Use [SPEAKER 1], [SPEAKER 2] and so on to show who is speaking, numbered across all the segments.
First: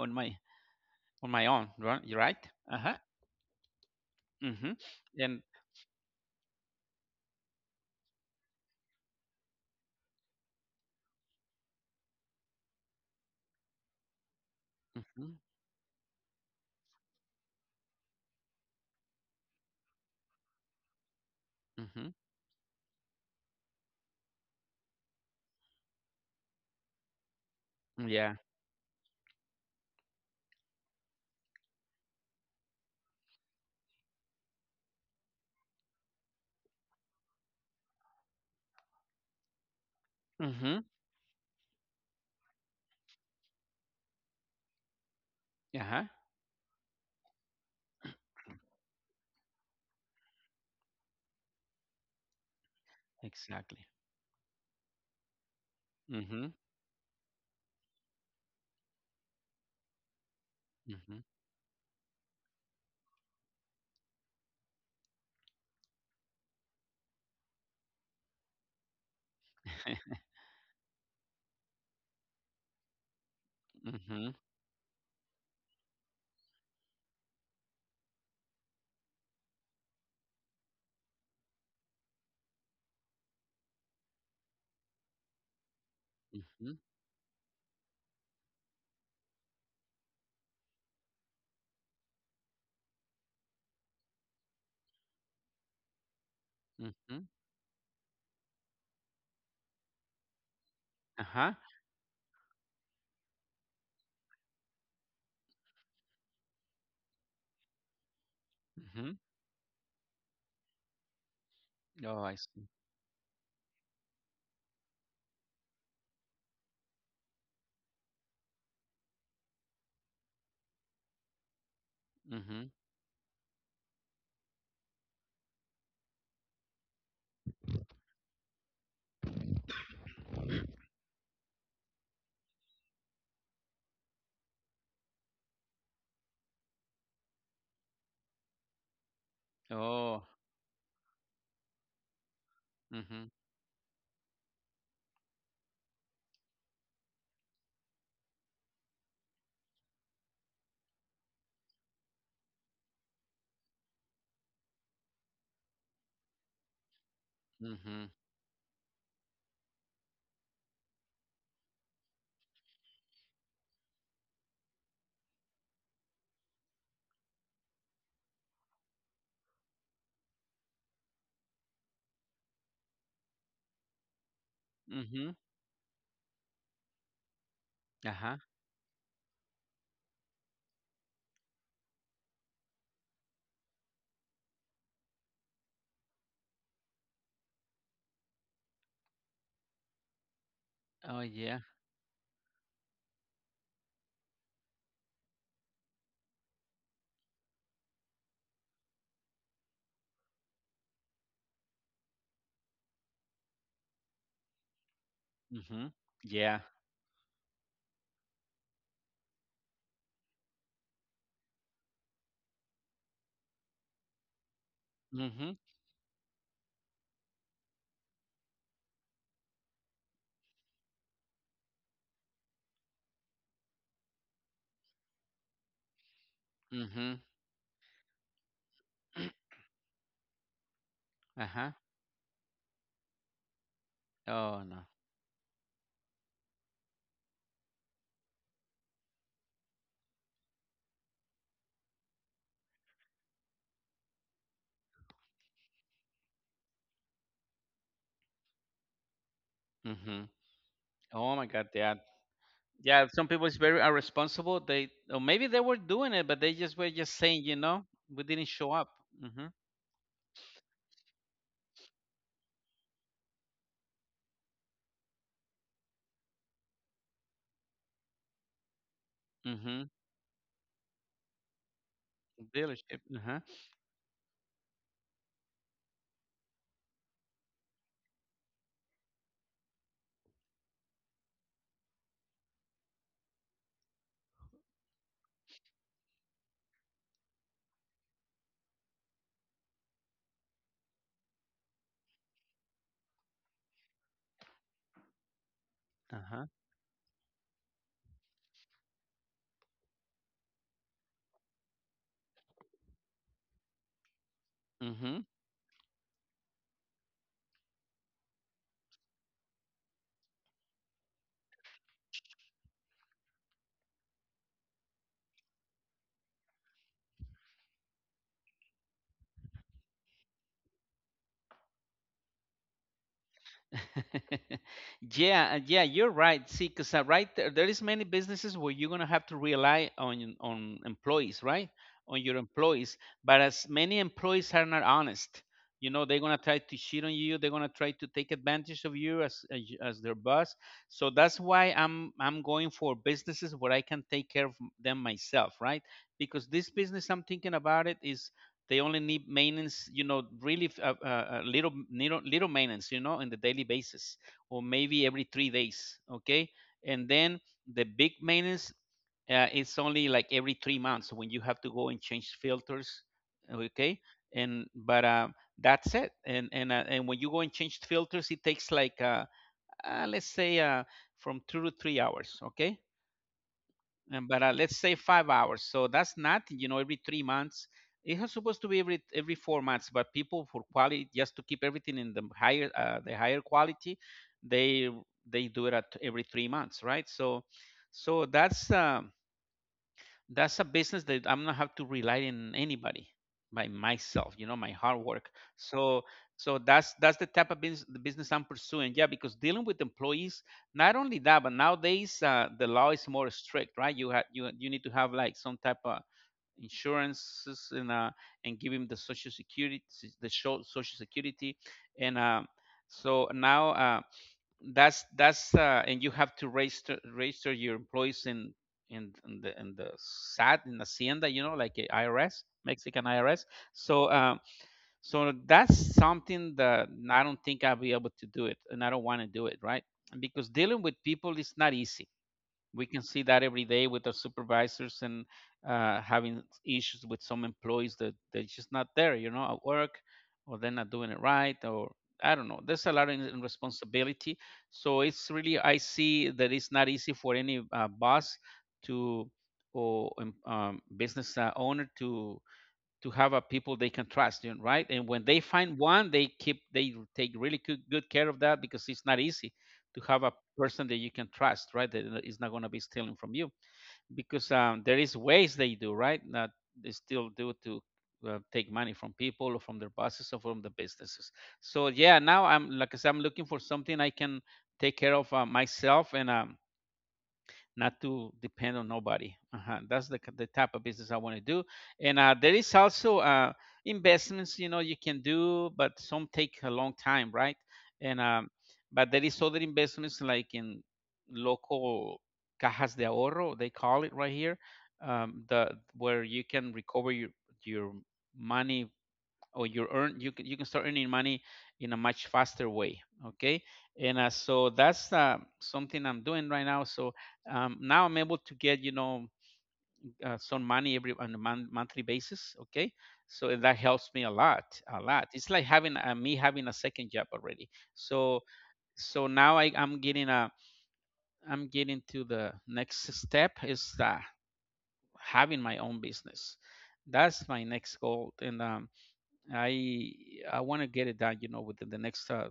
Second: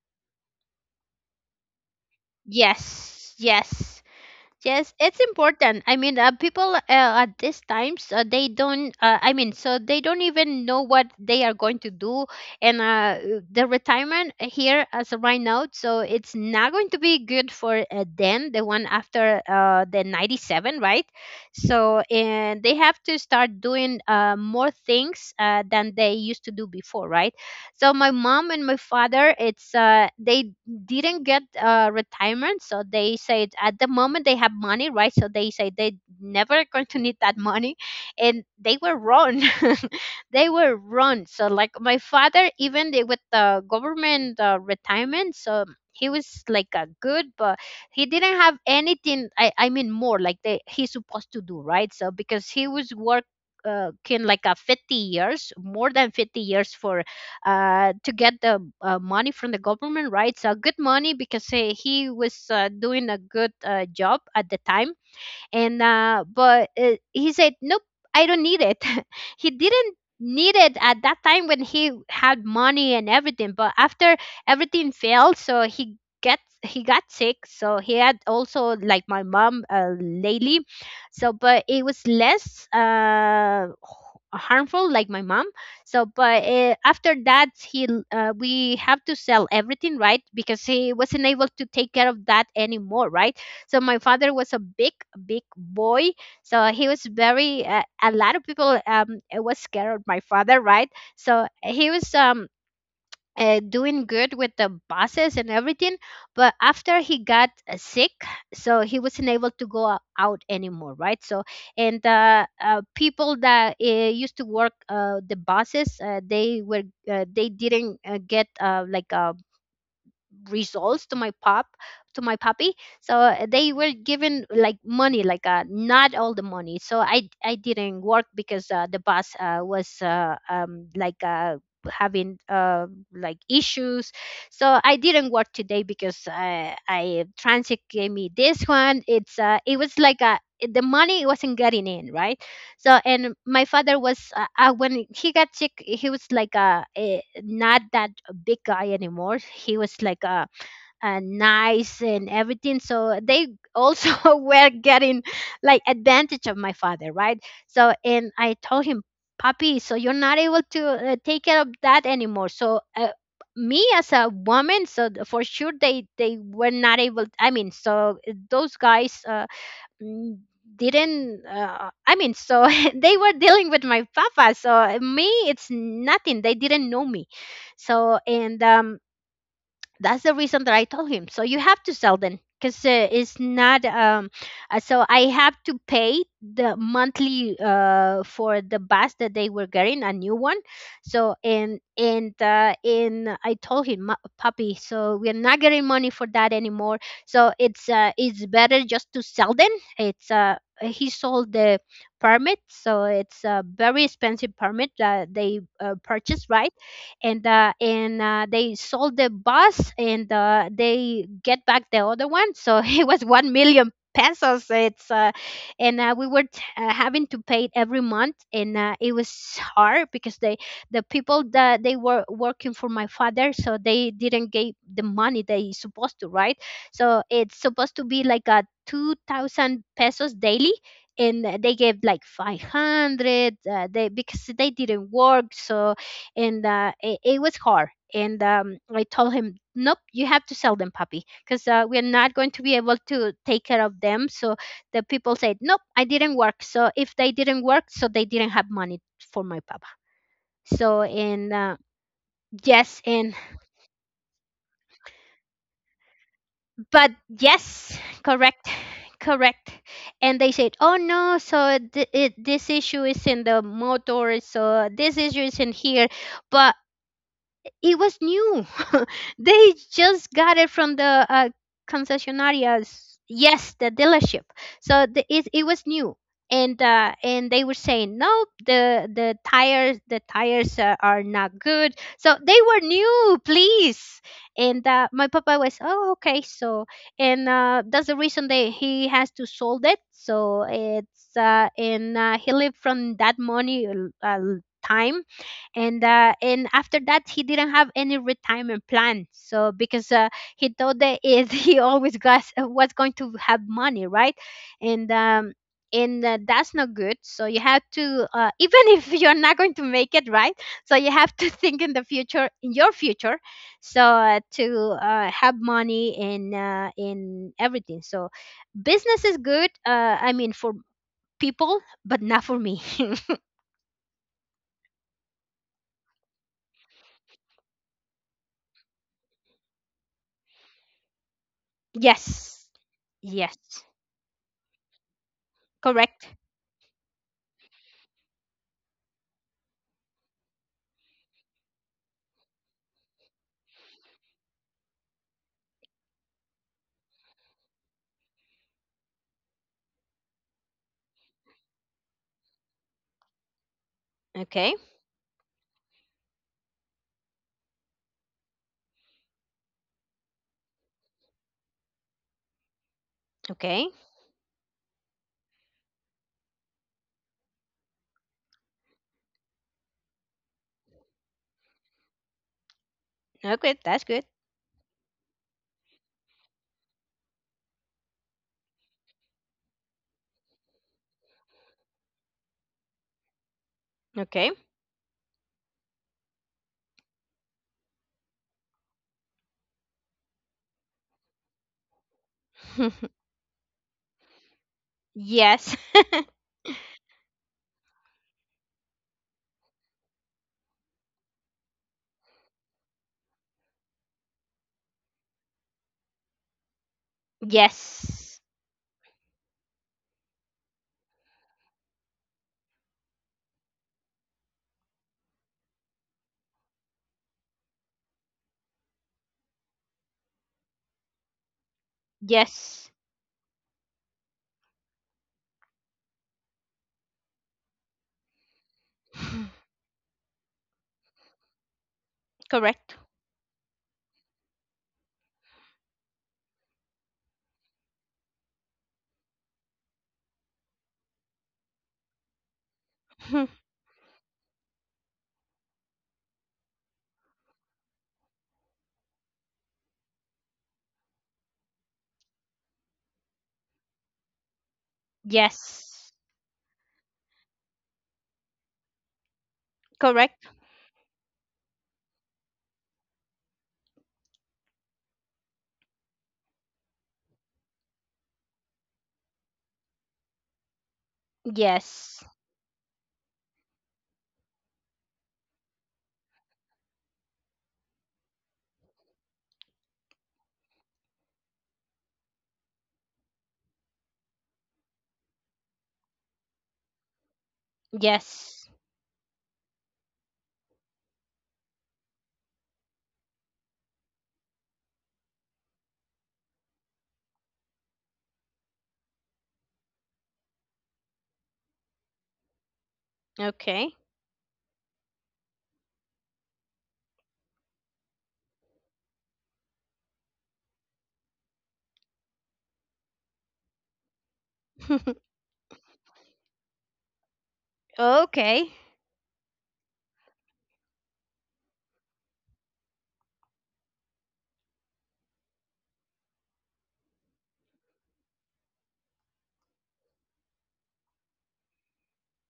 [SPEAKER 1] on my own, right? You're right. Uh huh.
[SPEAKER 2] Yes.
[SPEAKER 1] Mhm.
[SPEAKER 2] Yes, it's
[SPEAKER 1] And
[SPEAKER 2] important. I mean, people at these times they don't. I mean, so they don't even know what they are going to do, and the retirement here as of
[SPEAKER 1] mhm.
[SPEAKER 2] right now, so it's not going to be good for them, the one after the 97, right? So,
[SPEAKER 1] Mhm.
[SPEAKER 2] and they have to start doing more things than they used to do before, right? So, my
[SPEAKER 1] Yeah.
[SPEAKER 2] mom and my father, it's they didn't get retirement, so they said at the moment they have money, right? So they say they never going to need that money, and they were wrong. They were
[SPEAKER 1] Mhm.
[SPEAKER 2] wrong. So like my father, even they, with the government retirement, so
[SPEAKER 1] Uh huh.
[SPEAKER 2] he was like a good, but he didn't have anything. I mean more like they, he's supposed to do, right? So because he was work
[SPEAKER 1] Exactly.
[SPEAKER 2] uh, can like a 50 years, more than 50
[SPEAKER 1] Mhm.
[SPEAKER 2] years for to get the money from the government, right? So good money,
[SPEAKER 1] Mhm.
[SPEAKER 2] because he was doing a good job at the time, and but he said nope, I don't need it. He didn't need it at that time when he had money and everything, but after
[SPEAKER 1] Mhm.
[SPEAKER 2] everything failed, so he gets he got sick, so he had also like my mom lately. So but it was less uh, harmful like my mom. So but
[SPEAKER 1] Mhm.
[SPEAKER 2] after that we have to sell everything, right? Because he wasn't able to take care of that anymore, right? So my father was a big big boy, so he was
[SPEAKER 1] Mhm.
[SPEAKER 2] very a lot of people was scared of my father, right?
[SPEAKER 1] Uh
[SPEAKER 2] So
[SPEAKER 1] huh.
[SPEAKER 2] he was doing good with the buses and everything, but after he got sick, so he
[SPEAKER 1] Mhm.
[SPEAKER 2] wasn't able to go out anymore, right? So and
[SPEAKER 1] Oh, I
[SPEAKER 2] uh,
[SPEAKER 1] see.
[SPEAKER 2] uh, people that used to work the buses, they were, they didn't get like a results to my pup to my
[SPEAKER 1] Mhm.
[SPEAKER 2] puppy. So they were given like money, like not all the money, so i didn't work because the boss was having like issues. So I didn't work today because i transit gave me this one, it's uh, it was like
[SPEAKER 1] Oh.
[SPEAKER 2] uh, the money wasn't getting in, right? So
[SPEAKER 1] Mhm.
[SPEAKER 2] and my father was, when he got sick he was like a not that big guy anymore, he was like a nice and everything, so they also were getting like advantage of my father, right? So
[SPEAKER 1] Mhm.
[SPEAKER 2] and I told him, "Papi, so you're not able to take care of that anymore, so me as a woman, so for sure they were not able, I mean, so those guys mm, didn't I mean so they were dealing with my papa, so me
[SPEAKER 1] Mhm.
[SPEAKER 2] it's nothing, they didn't know me."
[SPEAKER 1] Uh
[SPEAKER 2] So
[SPEAKER 1] huh.
[SPEAKER 2] and that's the reason that I told him. So you have to sell then, because it's not. So I have to pay the monthly for the bus that they were getting a new one.
[SPEAKER 1] Oh,
[SPEAKER 2] So
[SPEAKER 1] yeah.
[SPEAKER 2] and I told him, "Ma- puppy. So we are not getting money for that anymore. So it's better just to sell them." It's he sold the permit, so it's a very expensive permit that they
[SPEAKER 1] Mhm.
[SPEAKER 2] purchased,
[SPEAKER 1] Yeah.
[SPEAKER 2] right? And they sold the bus and they get back the other one, so it was 1 million pesos. It's
[SPEAKER 1] Mhm.
[SPEAKER 2] and We were having to pay it every month, and it was hard because the people that they were working for my father, so they didn't give the money they supposed to, right?
[SPEAKER 1] Mhm.
[SPEAKER 2] So it's supposed to be like a 2000 pesos daily, and
[SPEAKER 1] Uh-huh.
[SPEAKER 2] they gave like 500. They, because
[SPEAKER 1] Oh,
[SPEAKER 2] they
[SPEAKER 1] no.
[SPEAKER 2] didn't work, so and it, it was hard. And I told him, nope, you have to sell them, puppy, because we're not going to be able to take care of them. So the people said, nope, I didn't work. So if they didn't work, so they didn't have money for my papa.
[SPEAKER 1] Mhm.
[SPEAKER 2] So
[SPEAKER 1] Oh my
[SPEAKER 2] and
[SPEAKER 1] God, yeah.
[SPEAKER 2] yes,
[SPEAKER 1] Yeah, some
[SPEAKER 2] and
[SPEAKER 1] people is very irresponsible. They, or maybe they were doing it, but they just were
[SPEAKER 2] but
[SPEAKER 1] just saying, you know,
[SPEAKER 2] yes,
[SPEAKER 1] we didn't
[SPEAKER 2] correct,
[SPEAKER 1] show up. Mhm.
[SPEAKER 2] correct. And they said, oh no, so this issue is in the motor, so this issue is in here, but it was new. They
[SPEAKER 1] Mhm.
[SPEAKER 2] just got it from the
[SPEAKER 1] Dealership.
[SPEAKER 2] concessionarias.
[SPEAKER 1] Uh-huh.
[SPEAKER 2] Yes, the dealership. So it it was new, and they were saying no, the tires are not good. So they were new, please. And my papa was oh okay. So and that's the reason that he has to sold it. So it's and he lived from that money uh, time, and
[SPEAKER 1] Uh-huh.
[SPEAKER 2] after that he didn't have any retirement plan, so because he thought that is he always got was going to have money, right? and
[SPEAKER 1] Mhm.
[SPEAKER 2] um and uh, that's not good, so you have to even if you're not going to make it, right? So you have to think in the future, in your future. So to have money in everything. So business is good, I mean for people, but not for me.
[SPEAKER 1] Yeah, yeah, you're right. See, because right there, there is many businesses where you're gonna have to rely on employees, right? On your
[SPEAKER 2] Yes,
[SPEAKER 1] employees, but
[SPEAKER 2] yes.
[SPEAKER 1] as many employees are not honest, you know, they're
[SPEAKER 2] Correct.
[SPEAKER 1] gonna try to cheat on you. They're gonna try to take advantage of you as as their boss. So that's why I'm going for businesses where I can take care of them myself, right? Because this business I'm thinking about it is they only need maintenance, you know, really little maintenance, you know, on the daily basis, or
[SPEAKER 2] Okay.
[SPEAKER 1] maybe every 3 days, okay? And then the big maintenance, it's only like every 3 months, when you have to go and change filters,
[SPEAKER 2] Okay.
[SPEAKER 1] okay? and but That's it. And when you go and change filters, it takes like let's say from 2 to 3 hours, okay?
[SPEAKER 2] No good. That's good.
[SPEAKER 1] But Let's say 5 hours. So that's not, you know, every 3 months. It was supposed to be every 4 months, but people for quality, just to keep everything in the higher quality,
[SPEAKER 2] Okay.
[SPEAKER 1] they do it at every 3 months, right? So that's a business that I'm not have to rely on anybody, by myself, you know, my hard work.
[SPEAKER 2] Yes.
[SPEAKER 1] So so that's that's the type of business, the business I'm pursuing. Yeah, because dealing with employees, not only that, but nowadays the law is more strict, right? You you need to have like some type of insurances,
[SPEAKER 2] Yes.
[SPEAKER 1] and give him the social security, social security. And so now That's and you have to register your employees in in the SAT, in Hacienda, you know, like a IRS,
[SPEAKER 2] Yes.
[SPEAKER 1] Mexican IRS. So so that's something that I don't think I'll be able to do it, and I don't want to do it, right? Because dealing with people is not easy. We
[SPEAKER 2] Correct.
[SPEAKER 1] can see that every day with our supervisors and having issues with some employees that they're just not there, you know, at work, or they're not doing it right, or I don't know. There's a lot of in responsibility, so it's really, I see that it's not easy for any boss to, or business owner to have a people they can trust, you know, right? And when they find
[SPEAKER 2] Yes.
[SPEAKER 1] one, they take really good, good care of that, because it's not easy to have a
[SPEAKER 2] Correct.
[SPEAKER 1] person that you can trust, right? That is not going to be stealing from you, because there is ways they do, right? That they still do to take money from people, or from their bosses, or from the businesses. So yeah,
[SPEAKER 2] Yes.
[SPEAKER 1] now I'm, like I said, I'm looking for something I can take care of myself, and not to depend on nobody. Uh-huh. That's the type of business I want to do. And There is also investments, you know, you can do, but some take a long time, right? And
[SPEAKER 2] Yes.
[SPEAKER 1] But there is other investments, like in local cajas de ahorro, they call it right here, the where you can recover your money, or you earn, you can, you can start earning money in a much faster way, okay?
[SPEAKER 2] Okay.
[SPEAKER 1] And uh, so that's something I'm doing right now. So now I'm able to get, you know, some money every, on a monthly basis, okay? So that helps me a lot, a lot. It's like having me having a second job already. So
[SPEAKER 2] Okay.
[SPEAKER 1] so now I'm getting a, I'm getting to the next step, is having my own business. That's my next goal, and I I want to get it done, you know, within the next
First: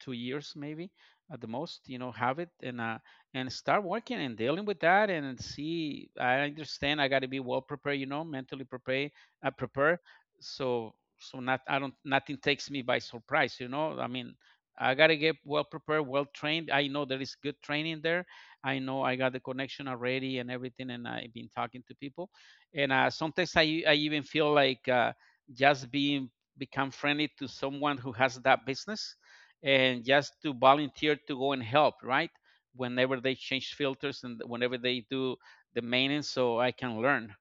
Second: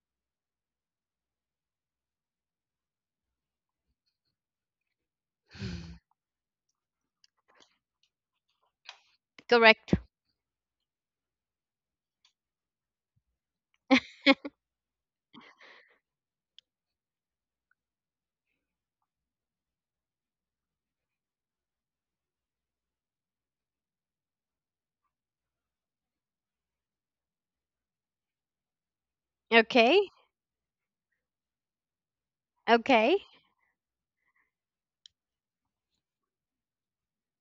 [SPEAKER 1] 2 years maybe, at the most, you know, have it. And start working and dealing with that. And see, I understand I got to be well prepared, you know, mentally prepared, uh,
[SPEAKER 2] Correct.
[SPEAKER 1] prepared so not, I don't, nothing takes me by surprise, you know, I mean. I got to get well prepared, well trained. I know there is good training there. I know I got the connection already and everything, and I've been talking to people. And Sometimes I even feel like just being, become friendly to someone who has that business, and
[SPEAKER 2] Okay.
[SPEAKER 1] just to volunteer to go and help, right?
[SPEAKER 2] Okay.
[SPEAKER 1] Whenever they change filters, and whenever they do the maintenance, so I can learn,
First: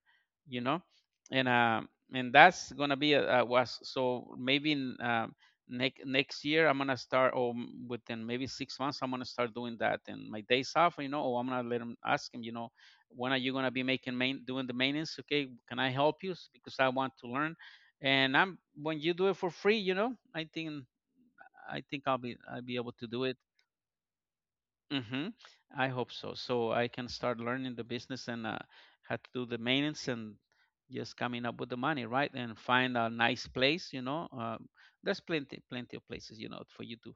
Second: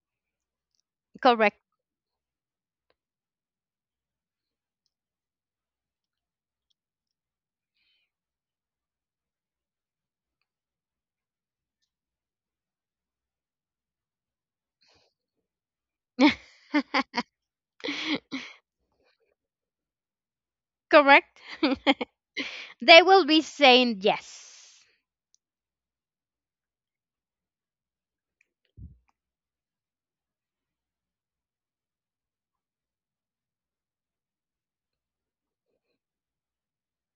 [SPEAKER 1] you know. and
[SPEAKER 2] Correct.
[SPEAKER 1] uh, and that's gonna be a was, so maybe in, next year I'm gonna start, or within maybe 6 months I'm gonna start doing that and my days off, you know, or I'm gonna let him, ask him, you know, when are you gonna be making main doing the maintenance? Okay, can I help you? Because I want to learn, and I'm, when you do it for free, you know, I think.
[SPEAKER 2] Correct.
[SPEAKER 1] I'll be able
[SPEAKER 2] They
[SPEAKER 1] to do
[SPEAKER 2] will
[SPEAKER 1] it.
[SPEAKER 2] be saying yes.
[SPEAKER 1] Hmm. I hope so. So I can start learning the business, and how to do the maintenance and just coming up with the money, right? And find a nice place. You know, there's plenty of places, you know, for you to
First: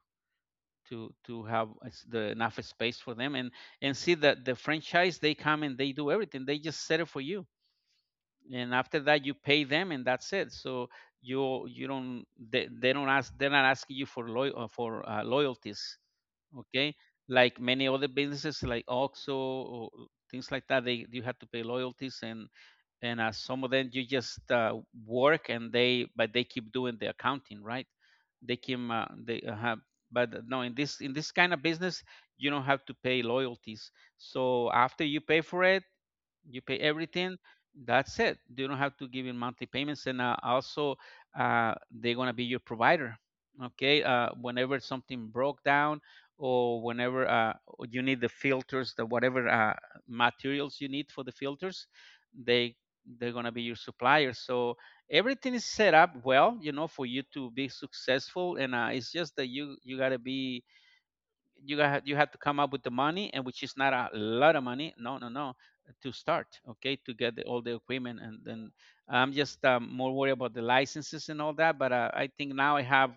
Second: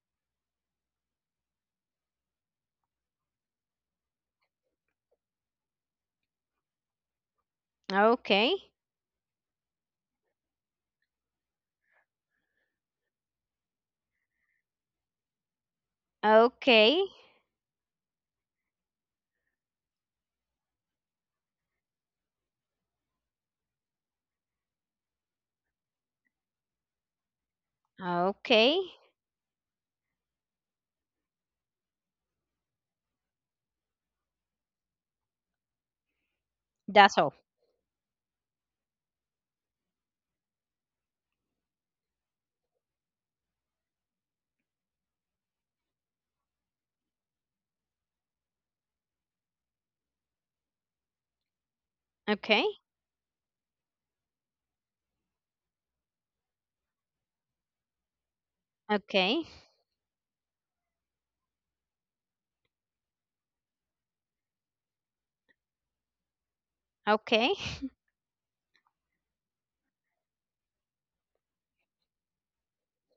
[SPEAKER 1] to to have as the enough space for them, and see that the franchise, they come and they do everything. They just set it for you,
[SPEAKER 2] Okay.
[SPEAKER 1] and after that you pay them and that's it. So you don't, they don't ask, they're not asking you for loyalties, okay?
[SPEAKER 2] Okay.
[SPEAKER 1] Like many other businesses, like oxo or things like that, they, you have to pay loyalties, and some of them you just work and they, but they keep doing the accounting, right? They
[SPEAKER 2] Okay.
[SPEAKER 1] can they have. But no, in this, in this kind of business you don't have to pay loyalties. So after you pay for it, you pay
[SPEAKER 2] That's all.
[SPEAKER 1] everything, that's it. You don't have to give in monthly payments. And also uh, they're going to be your provider, okay? Whenever something broke down, or whenever you need the filters, the whatever materials you need for the filters,
[SPEAKER 2] Okay.
[SPEAKER 1] they they're going to be your supplier. So everything is set up well, you know, for you to be successful. And It's just
[SPEAKER 2] Okay.
[SPEAKER 1] that you got to be, you got, you have to come up with the money, and which is not a lot of money. No, no, no. To start, okay, to get the,
[SPEAKER 2] Okay.
[SPEAKER 1] all the equipment. And then I'm just more worried about the licenses and all that, but I think now I have,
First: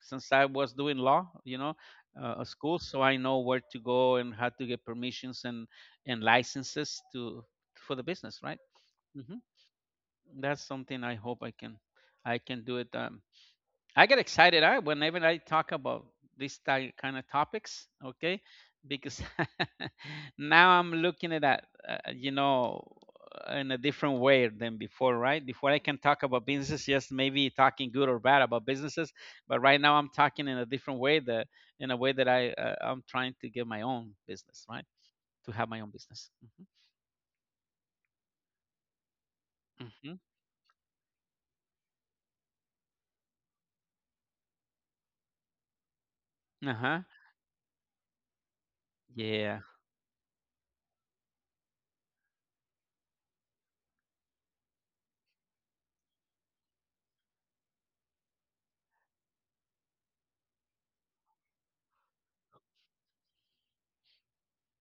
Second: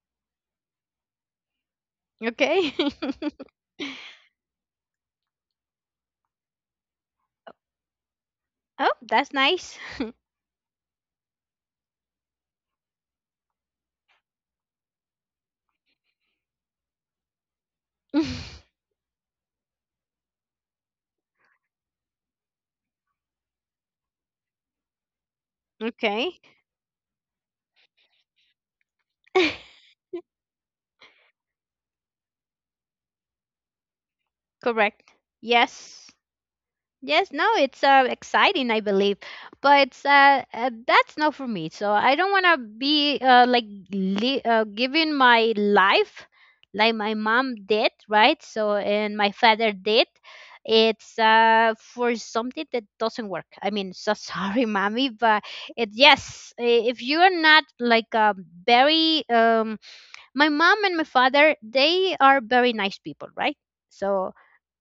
[SPEAKER 1] since I was doing law, you know, a
[SPEAKER 2] Okay.
[SPEAKER 1] school, so I know where to go and how to get permissions and licenses to, for the business, right?
[SPEAKER 2] Oh, that's
[SPEAKER 1] Hmm.
[SPEAKER 2] nice.
[SPEAKER 1] That's something I hope I can, I can do it. I get excited I, whenever I talk about these kind of topics, okay? Because now I'm looking at that, you know, in a different way than before, right? Before I can talk
[SPEAKER 2] Okay.
[SPEAKER 1] about business, yes, maybe talking good or bad about businesses, but right now I'm talking in a different way, that in a way that I'm trying to get my own business, right?
[SPEAKER 2] Correct.
[SPEAKER 1] To have my own
[SPEAKER 2] Yes.
[SPEAKER 1] business.
[SPEAKER 2] Yes, no, it's exciting, I believe,
[SPEAKER 1] hmm
[SPEAKER 2] but
[SPEAKER 1] hmm
[SPEAKER 2] that's not for me. So I don't want to be like giving my life
[SPEAKER 1] Uh
[SPEAKER 2] like
[SPEAKER 1] huh.
[SPEAKER 2] my mom did, right? So and my
[SPEAKER 1] Yeah.
[SPEAKER 2] father did. It's for something that doesn't work. I mean, so sorry, mommy, but it yes, if you are not like very my mom and my father, they are very nice people, right? So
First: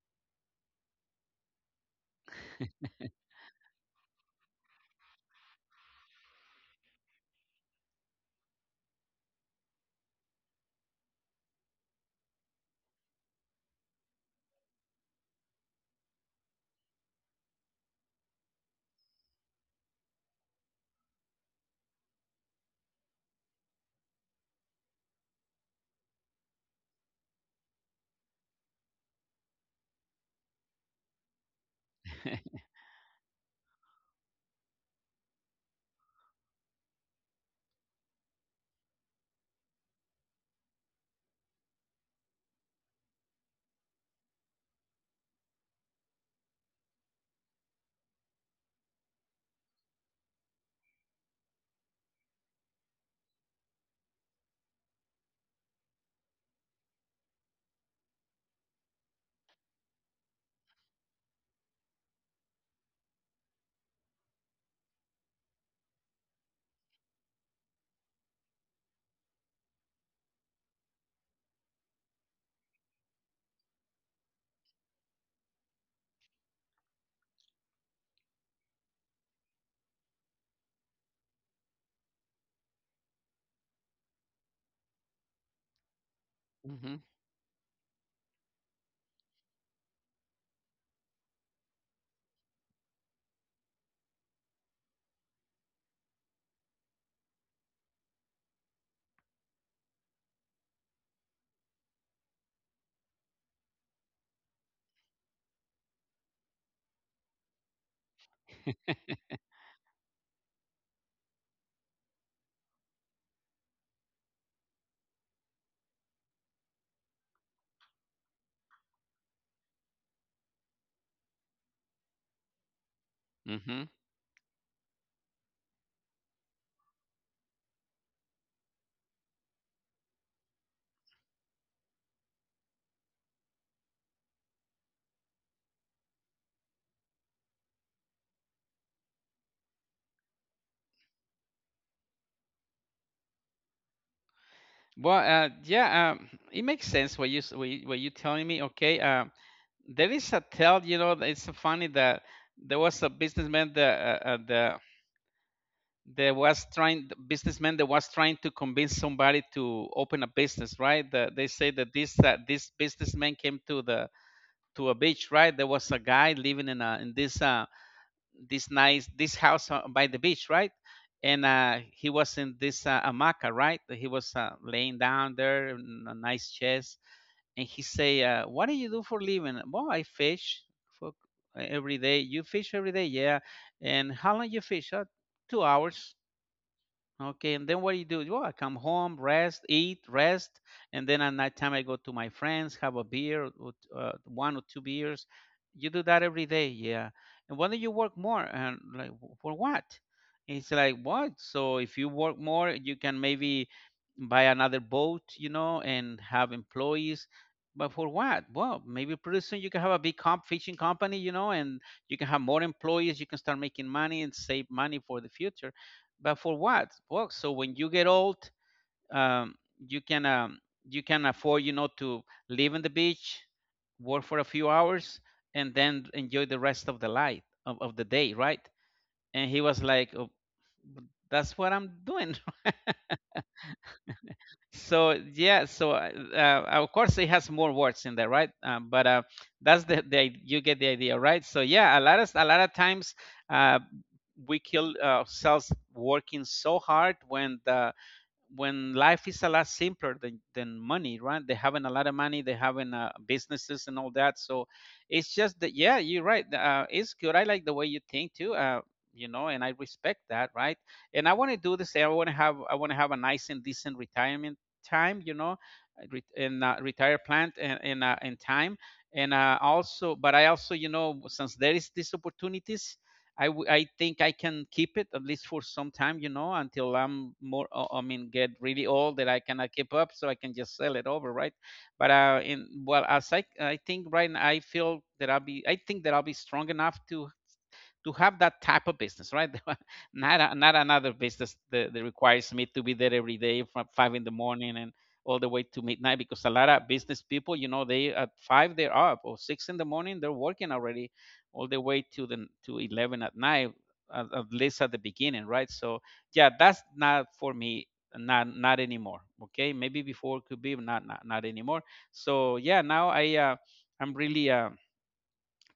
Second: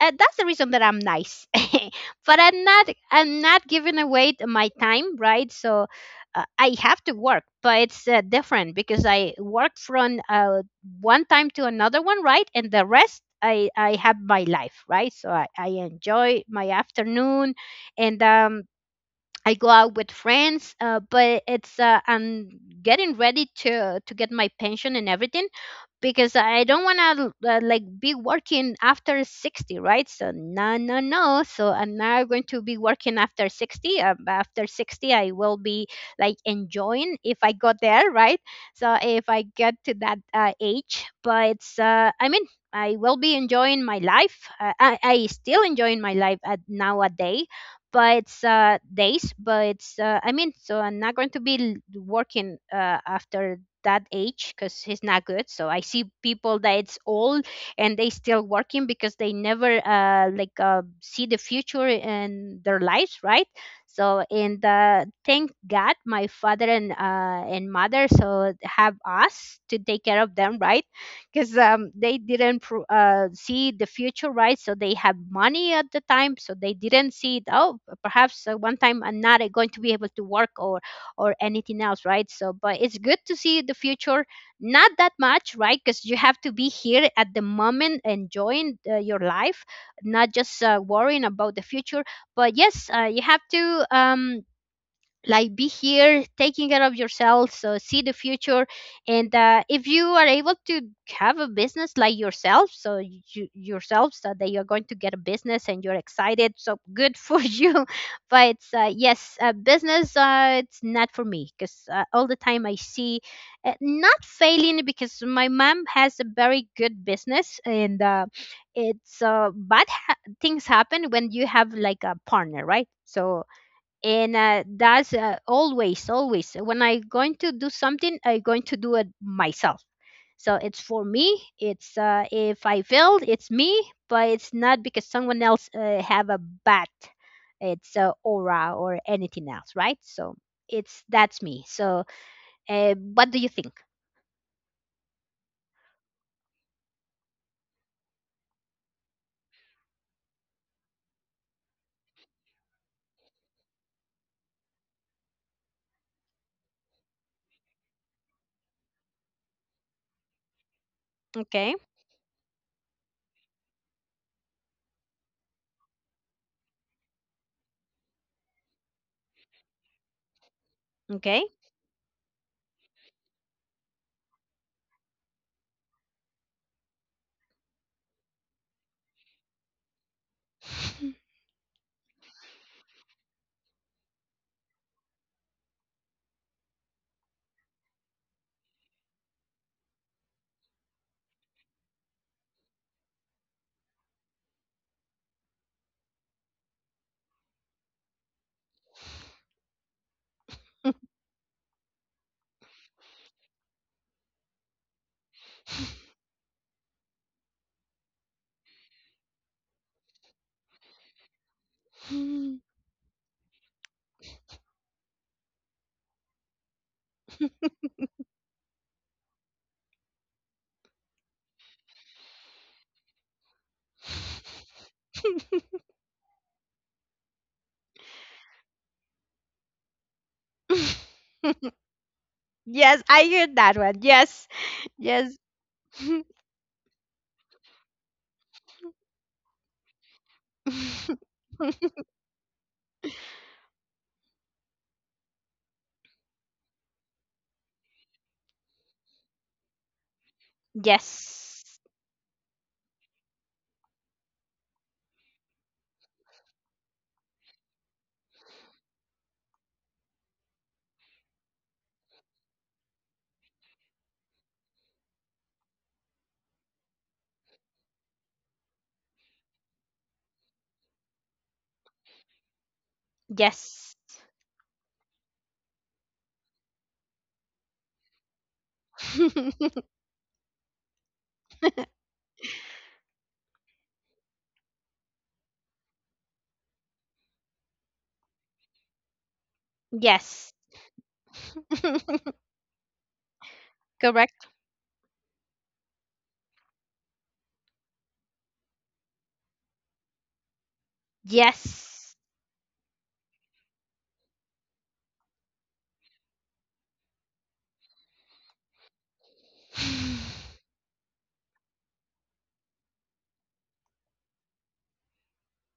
[SPEAKER 2] that's the reason that I'm nice but I'm not giving away my time, right? So I have to work, but it's different, because I work from one time to another one, right? And the rest I have my life, right? So I enjoy my afternoon. And I go out with friends, but it's I'm getting ready to get my pension and everything, because I don't want to like be working after 60, right? So no, no, no. So I'm not going to be working after 60. After 60, I will be like enjoying, if I got there, right? So if I get to that age, but it's, I mean. I will be enjoying my life. I still enjoying my life at nowadays, but it's I mean, so I'm not going to be working after that age, because it's not good. So I see people that it's old and they still working, because they never see the future in their lives, right? So and thank god my father and mother so have us to take care of them, right? Because they didn't see the future, right? So they have money at the time, so they didn't see it. Oh, perhaps one time I'm not going to be able to work or anything else, right? So, but it's good to see the future, not that much, right? Because you have to be
[SPEAKER 1] hmm
[SPEAKER 2] here at the moment, enjoying your life, not just worrying about the future. But yes, you have to. Like be here taking care of yourself, so see the future, and if you are able to have a business like yourself, so you yourself, so that you're going to get a business and you're excited, so good for you. But yes, business, it's not for me because all the time I see, not failing, because my mom has a very good business, and it's uh, bad ha- things happen when you have like a partner, right? So
[SPEAKER 1] hmm.
[SPEAKER 2] and that's always when I am going to do something, I am going to do it myself. So it's, for me it's, if I failed, it's me. But it's not because someone else have a bad, it's aura or anything else, right? So it's, that's me. So what do you think?
[SPEAKER 1] Well, yeah, it makes sense what you s- what you telling me. Okay, there is a tell, you know, that it's so funny that there was a businessman that the there was trying the businessman that was trying to convince somebody to open a business, right? That they say
[SPEAKER 2] Okay.
[SPEAKER 1] that this this businessman came to the to a beach, right? There was a guy living in this this nice this house by the beach, right?
[SPEAKER 2] Okay.
[SPEAKER 1] And he was in this hamaca, right? He was laying down there in a nice chest, and he say, "What do you do for living?" Well, I fish for every day. You fish every day, yeah. And how long you fish? 2 hours. Okay, and then what do you do? Well, I come home, rest, eat, rest, and then at night time I go to my friends, have a beer, or one or two beers. You do that every day, yeah. And why don't you work more? And like, "W- for what? It's like what? So if you work more, you can maybe buy another boat, you know, and have employees. But for what? Well, maybe pretty soon you can have a big comp fishing company, you know, and you can have
[SPEAKER 2] Mhm.
[SPEAKER 1] more employees. You can start making money and save money for the future but for what? Well, so when you get old, um, you can um, you can afford, you know, to live on the beach, work for a few hours, and then enjoy the rest of the light of the day, right? And he was like, "Oh, that's what I'm doing."
[SPEAKER 2] Yes, I heard that one. Yes,
[SPEAKER 1] So
[SPEAKER 2] yes.
[SPEAKER 1] yeah, of course it has more words in there, right? But That's the you get the idea, right? So yeah, a lot of times uh, we kill ourselves working so hard when the when life is a lot simpler than money, right? They
[SPEAKER 2] Yes.
[SPEAKER 1] having a lot of money, they having businesses and all that. So it's just that, yeah, you're right. It's good. I like the way you think too. You know, and I respect that, right? And I want to do this. I want to have a nice and decent retirement time. You know, re- and retire plant and in time. And also, but I also, you know, since there is these opportunities, I
[SPEAKER 2] Yes.
[SPEAKER 1] think I can keep it at least for some time, you know, until I'm more, I mean, get really old that I cannot keep up, so I can just sell it over, right? But in well, as I think right now, I think that I'll be strong enough to have that type of business, right? Not
[SPEAKER 2] Yes.
[SPEAKER 1] a, not another business that, that requires me to be there every day from five in the
[SPEAKER 2] Correct?
[SPEAKER 1] morning and all the way to midnight because a lot of business people, you know, they at five they're up or six in the morning they're working already, all the way
[SPEAKER 2] Yes.
[SPEAKER 1] to 11 at night, at least at the beginning, right? So yeah, that's not for me, not anymore. Okay, maybe before it could be, but not anymore. So yeah, now I'm really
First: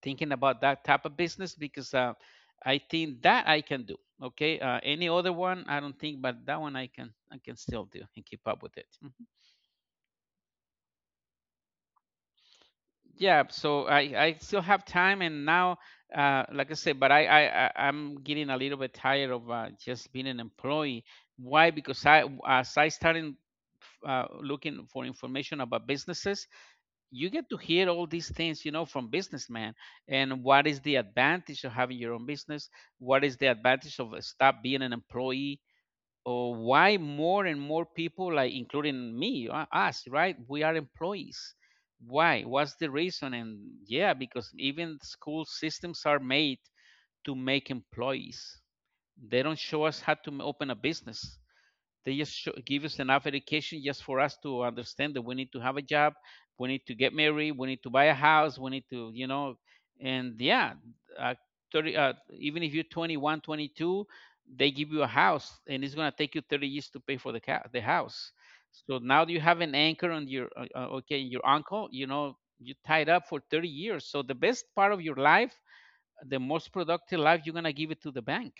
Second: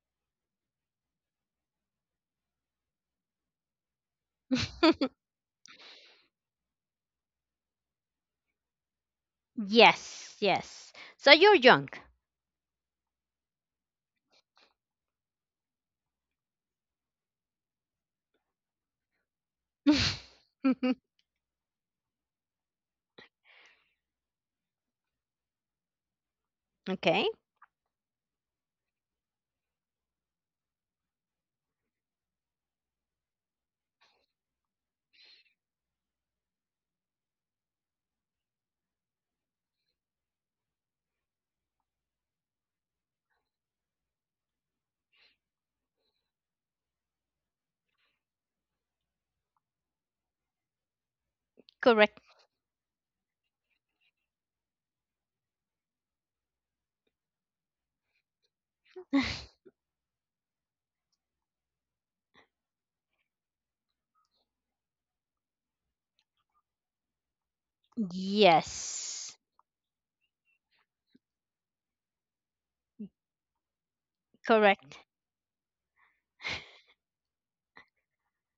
[SPEAKER 1] thinking about that type of business because I think that I can do. Okay, any other one I don't think, but that one I can still do and keep up with it. Mhm.
[SPEAKER 2] Yes. Yes. So you're young.
[SPEAKER 1] Yeah, so I still have time, and now like I said, but I'm getting a little bit tired of just being an employee. Why? Because I as I started looking for information about businesses,
[SPEAKER 2] Okay.
[SPEAKER 1] you get to hear all these things, you know, from businessmen, and what is the advantage of having your own business, what is the advantage of stop being an employee, or why more and more people, like including me, us, right, we are employees, why, what's the reason? And yeah, because even school systems are made to make employees. They don't show us how to m- open a business. They
[SPEAKER 2] Correct.
[SPEAKER 1] give us enough education just for us to understand that we need to have a job, we need to get married, we need to buy a house, we need to, you know, and yeah, uh, 30, even if you're 21, 22, they give you a house and it's going to take you 30 years to pay for the, ca- the house. So now
[SPEAKER 2] Yes.
[SPEAKER 1] you have an anchor on your, okay, your uncle, you know, you tied up for 30 years. So the best part
[SPEAKER 2] Correct.
[SPEAKER 1] of your life, the most productive life, you're going to give it to the bank.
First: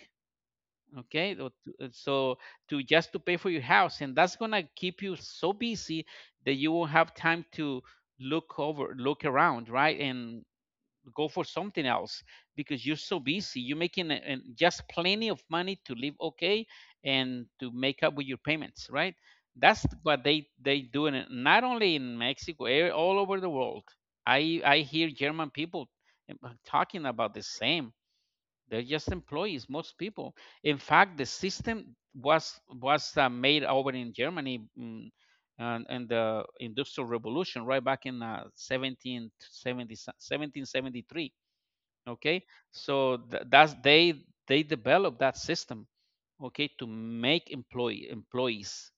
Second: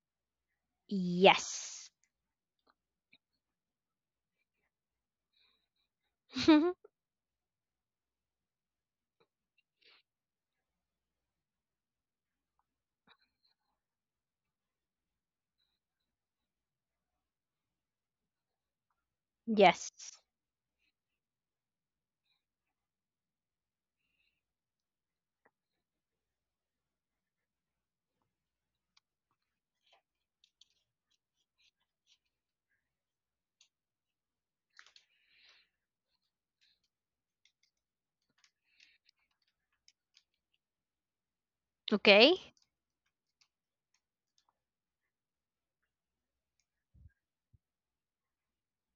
[SPEAKER 1] Okay,
[SPEAKER 2] Yes.
[SPEAKER 1] so to just to pay for your house, and that's gonna keep you so busy that you won't have time to look around, right, and go for something else, because you're so busy you're making just plenty of money to live, okay, and to make up with your payments, right? That's
[SPEAKER 2] Yes.
[SPEAKER 1] what they do in not only in Mexico, eh, all over the world. I hear German people eh, talking about the same. They're just employees, most people. In fact, the system was made over in Germany mm, and the Industrial Revolution, right back in 1770, Okay,
[SPEAKER 2] Okay.
[SPEAKER 1] so that's they developed that system, okay, to make employees.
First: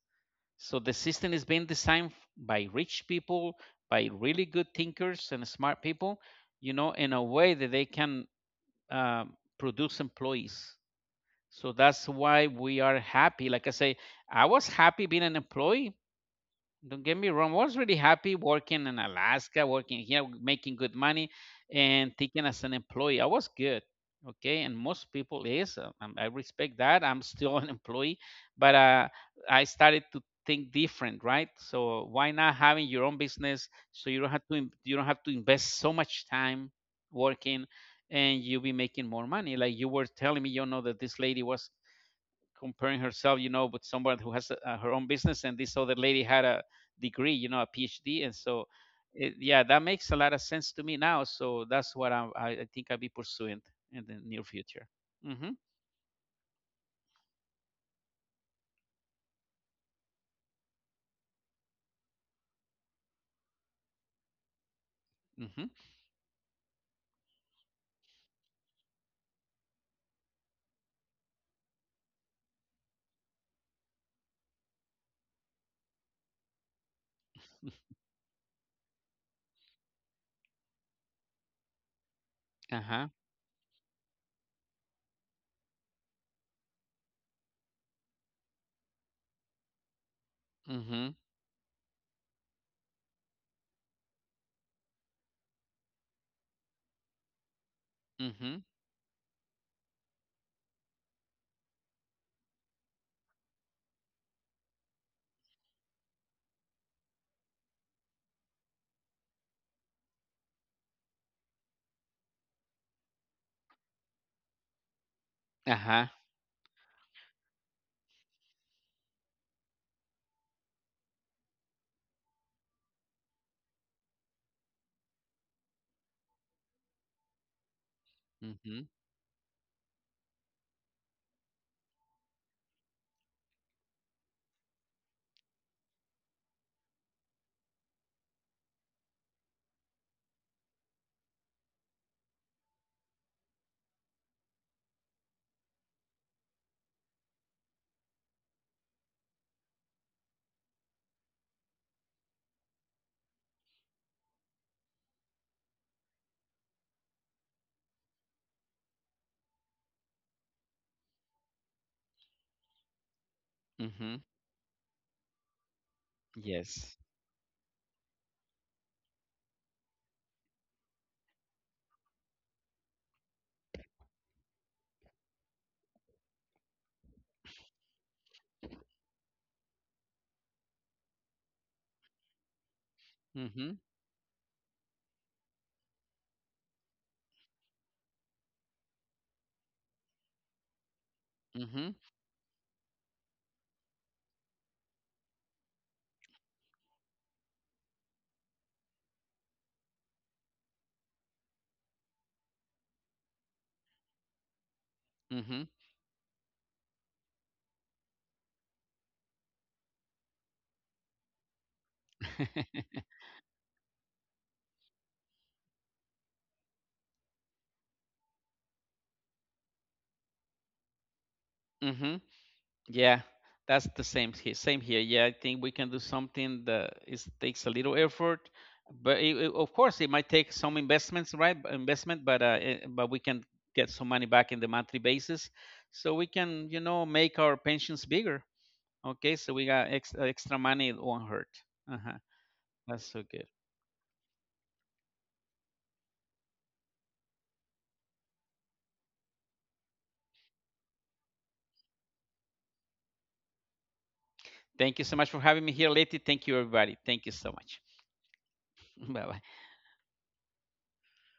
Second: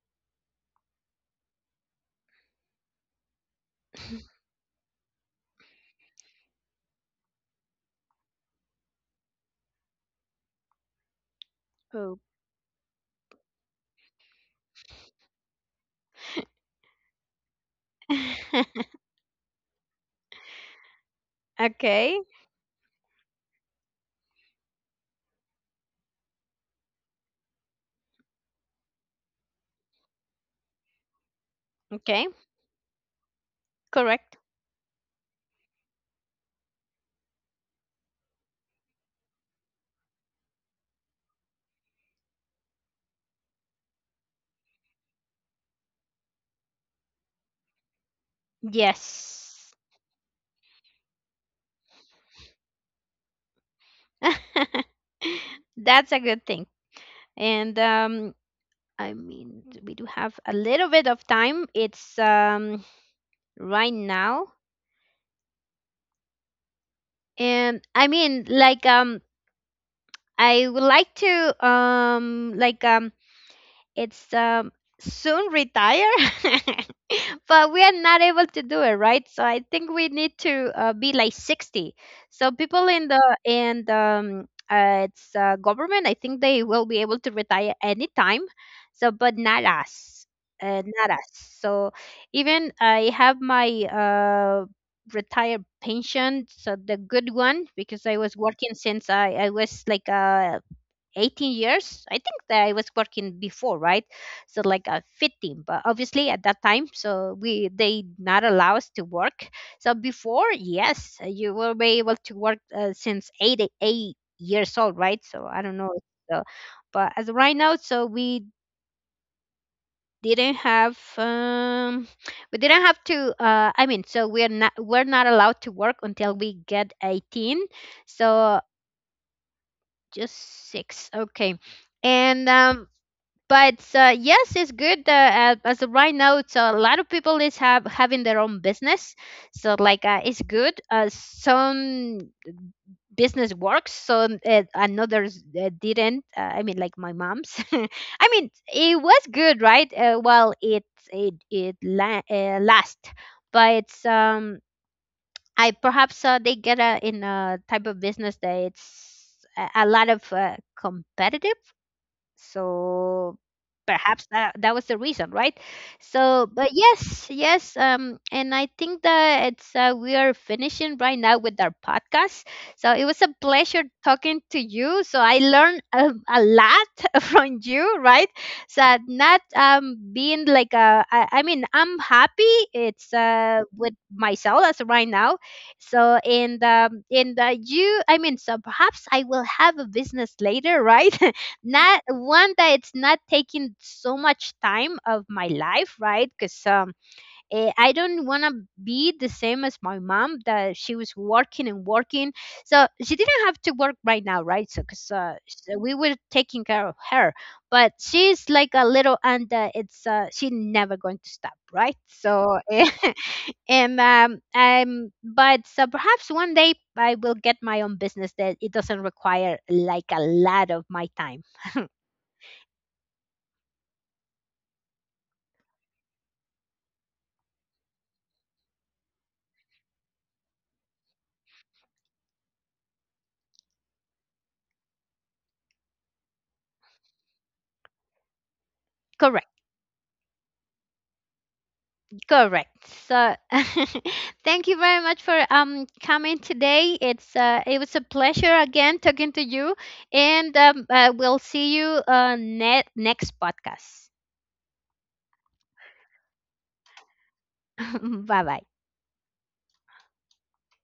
[SPEAKER 1] So the system is being designed by rich people, by really good thinkers and smart people, you know, in a way that they can um, produce employees. So that's
[SPEAKER 2] Oh.
[SPEAKER 1] why we are happy. Like I say, I was happy being an employee. Don't get me wrong. I was really happy working in Alaska, working here, making good money, and
[SPEAKER 2] Okay.
[SPEAKER 1] thinking as an employee. I was good. Okay. And most people is, I respect that. I'm still an employee, but I started to think different, right? So
[SPEAKER 2] Okay.
[SPEAKER 1] why not having your own business so you don't
[SPEAKER 2] Correct.
[SPEAKER 1] have you don't have to invest so much time working and you'll be making more money. Like you were telling me, you know, that this lady was comparing herself, you know, with someone who has her own business, and this other lady had a degree, you know, a PhD, and so, it, yeah,
[SPEAKER 2] Yes.
[SPEAKER 1] that makes a lot of sense to me now. So that's what I think I'll be pursuing in the near future. Mhm.
[SPEAKER 2] That's a good thing. And I mean, we do have a little bit of time. It's right now.
[SPEAKER 1] Mhm.
[SPEAKER 2] And I mean, like I would like to like it's soon retire. But we are not able to do it, right? So I think we need to be like 60. So
[SPEAKER 1] Uh
[SPEAKER 2] people in
[SPEAKER 1] huh.
[SPEAKER 2] the in the it's government, I think they will be able to retire anytime. So, but not us. Not
[SPEAKER 1] Mhm.
[SPEAKER 2] us. So even I have my retired pension, so the good one, because I was
[SPEAKER 1] Mhm.
[SPEAKER 2] working since I was like 18 years, I think that I was working before, right? So like a 15, but obviously at that time so we, they not allow us to work. So before, yes, you will be able to work since 8 years old, right? So I
[SPEAKER 1] Uh
[SPEAKER 2] don't know.
[SPEAKER 1] huh.
[SPEAKER 2] So, but as of right now so we didn't have um didn't have to, I mean, so we're not allowed to work until we get 18. So
[SPEAKER 1] Mhm.
[SPEAKER 2] just six. Okay. And but yes, it's good, as of right now, it's a lot of people is have having their own business. So like, it's good, some business works, so another's didn't, I mean, like my mom's I mean it was good, right? Well, last. But I perhaps, they get a type of business that it's a lot of competitive, so
[SPEAKER 1] Mhm.
[SPEAKER 2] perhaps that that was the reason, right? So but
[SPEAKER 1] Yes.
[SPEAKER 2] yes, yes, and I think that it's, we are finishing right now with our podcast. So it was a pleasure talking to you, so I learned a lot from you, right? So not being like I mean I'm happy, it's
[SPEAKER 1] Mhm.
[SPEAKER 2] with myself as of right now. So and you, I mean, so perhaps I will have a business later, right?
[SPEAKER 1] Mhm.
[SPEAKER 2] Not one that it's not taking so much time of my life, right? Because I don't want to be the same as my mom that she was working and working. So she didn't have to work right now, right? So because
[SPEAKER 1] Mhm.
[SPEAKER 2] so we were taking care of her, but she's like a little, and it's she never going to stop, right? So
[SPEAKER 1] Mhm.
[SPEAKER 2] and but so perhaps one day I will get my own business that it doesn't require like a lot of my time.
[SPEAKER 1] Yeah, that's the same here. Same here. Yeah, I think we can do something that is takes a little effort, but of course it might take some investments, right? Investment, but but we can get some money back in the monthly basis, so we can, you know, make our pensions bigger. Okay,
[SPEAKER 2] Correct,
[SPEAKER 1] so we got extra money. It won't hurt. Uh huh.
[SPEAKER 2] correct.
[SPEAKER 1] That's so
[SPEAKER 2] So,
[SPEAKER 1] good.
[SPEAKER 2] thank you very much for coming today. It was a pleasure again talking to you, and we'll see you next podcast.
[SPEAKER 1] Thank you so much for having me here, Letty. Thank you, everybody. Thank you so much.
[SPEAKER 2] Bye bye.
[SPEAKER 1] Bye bye.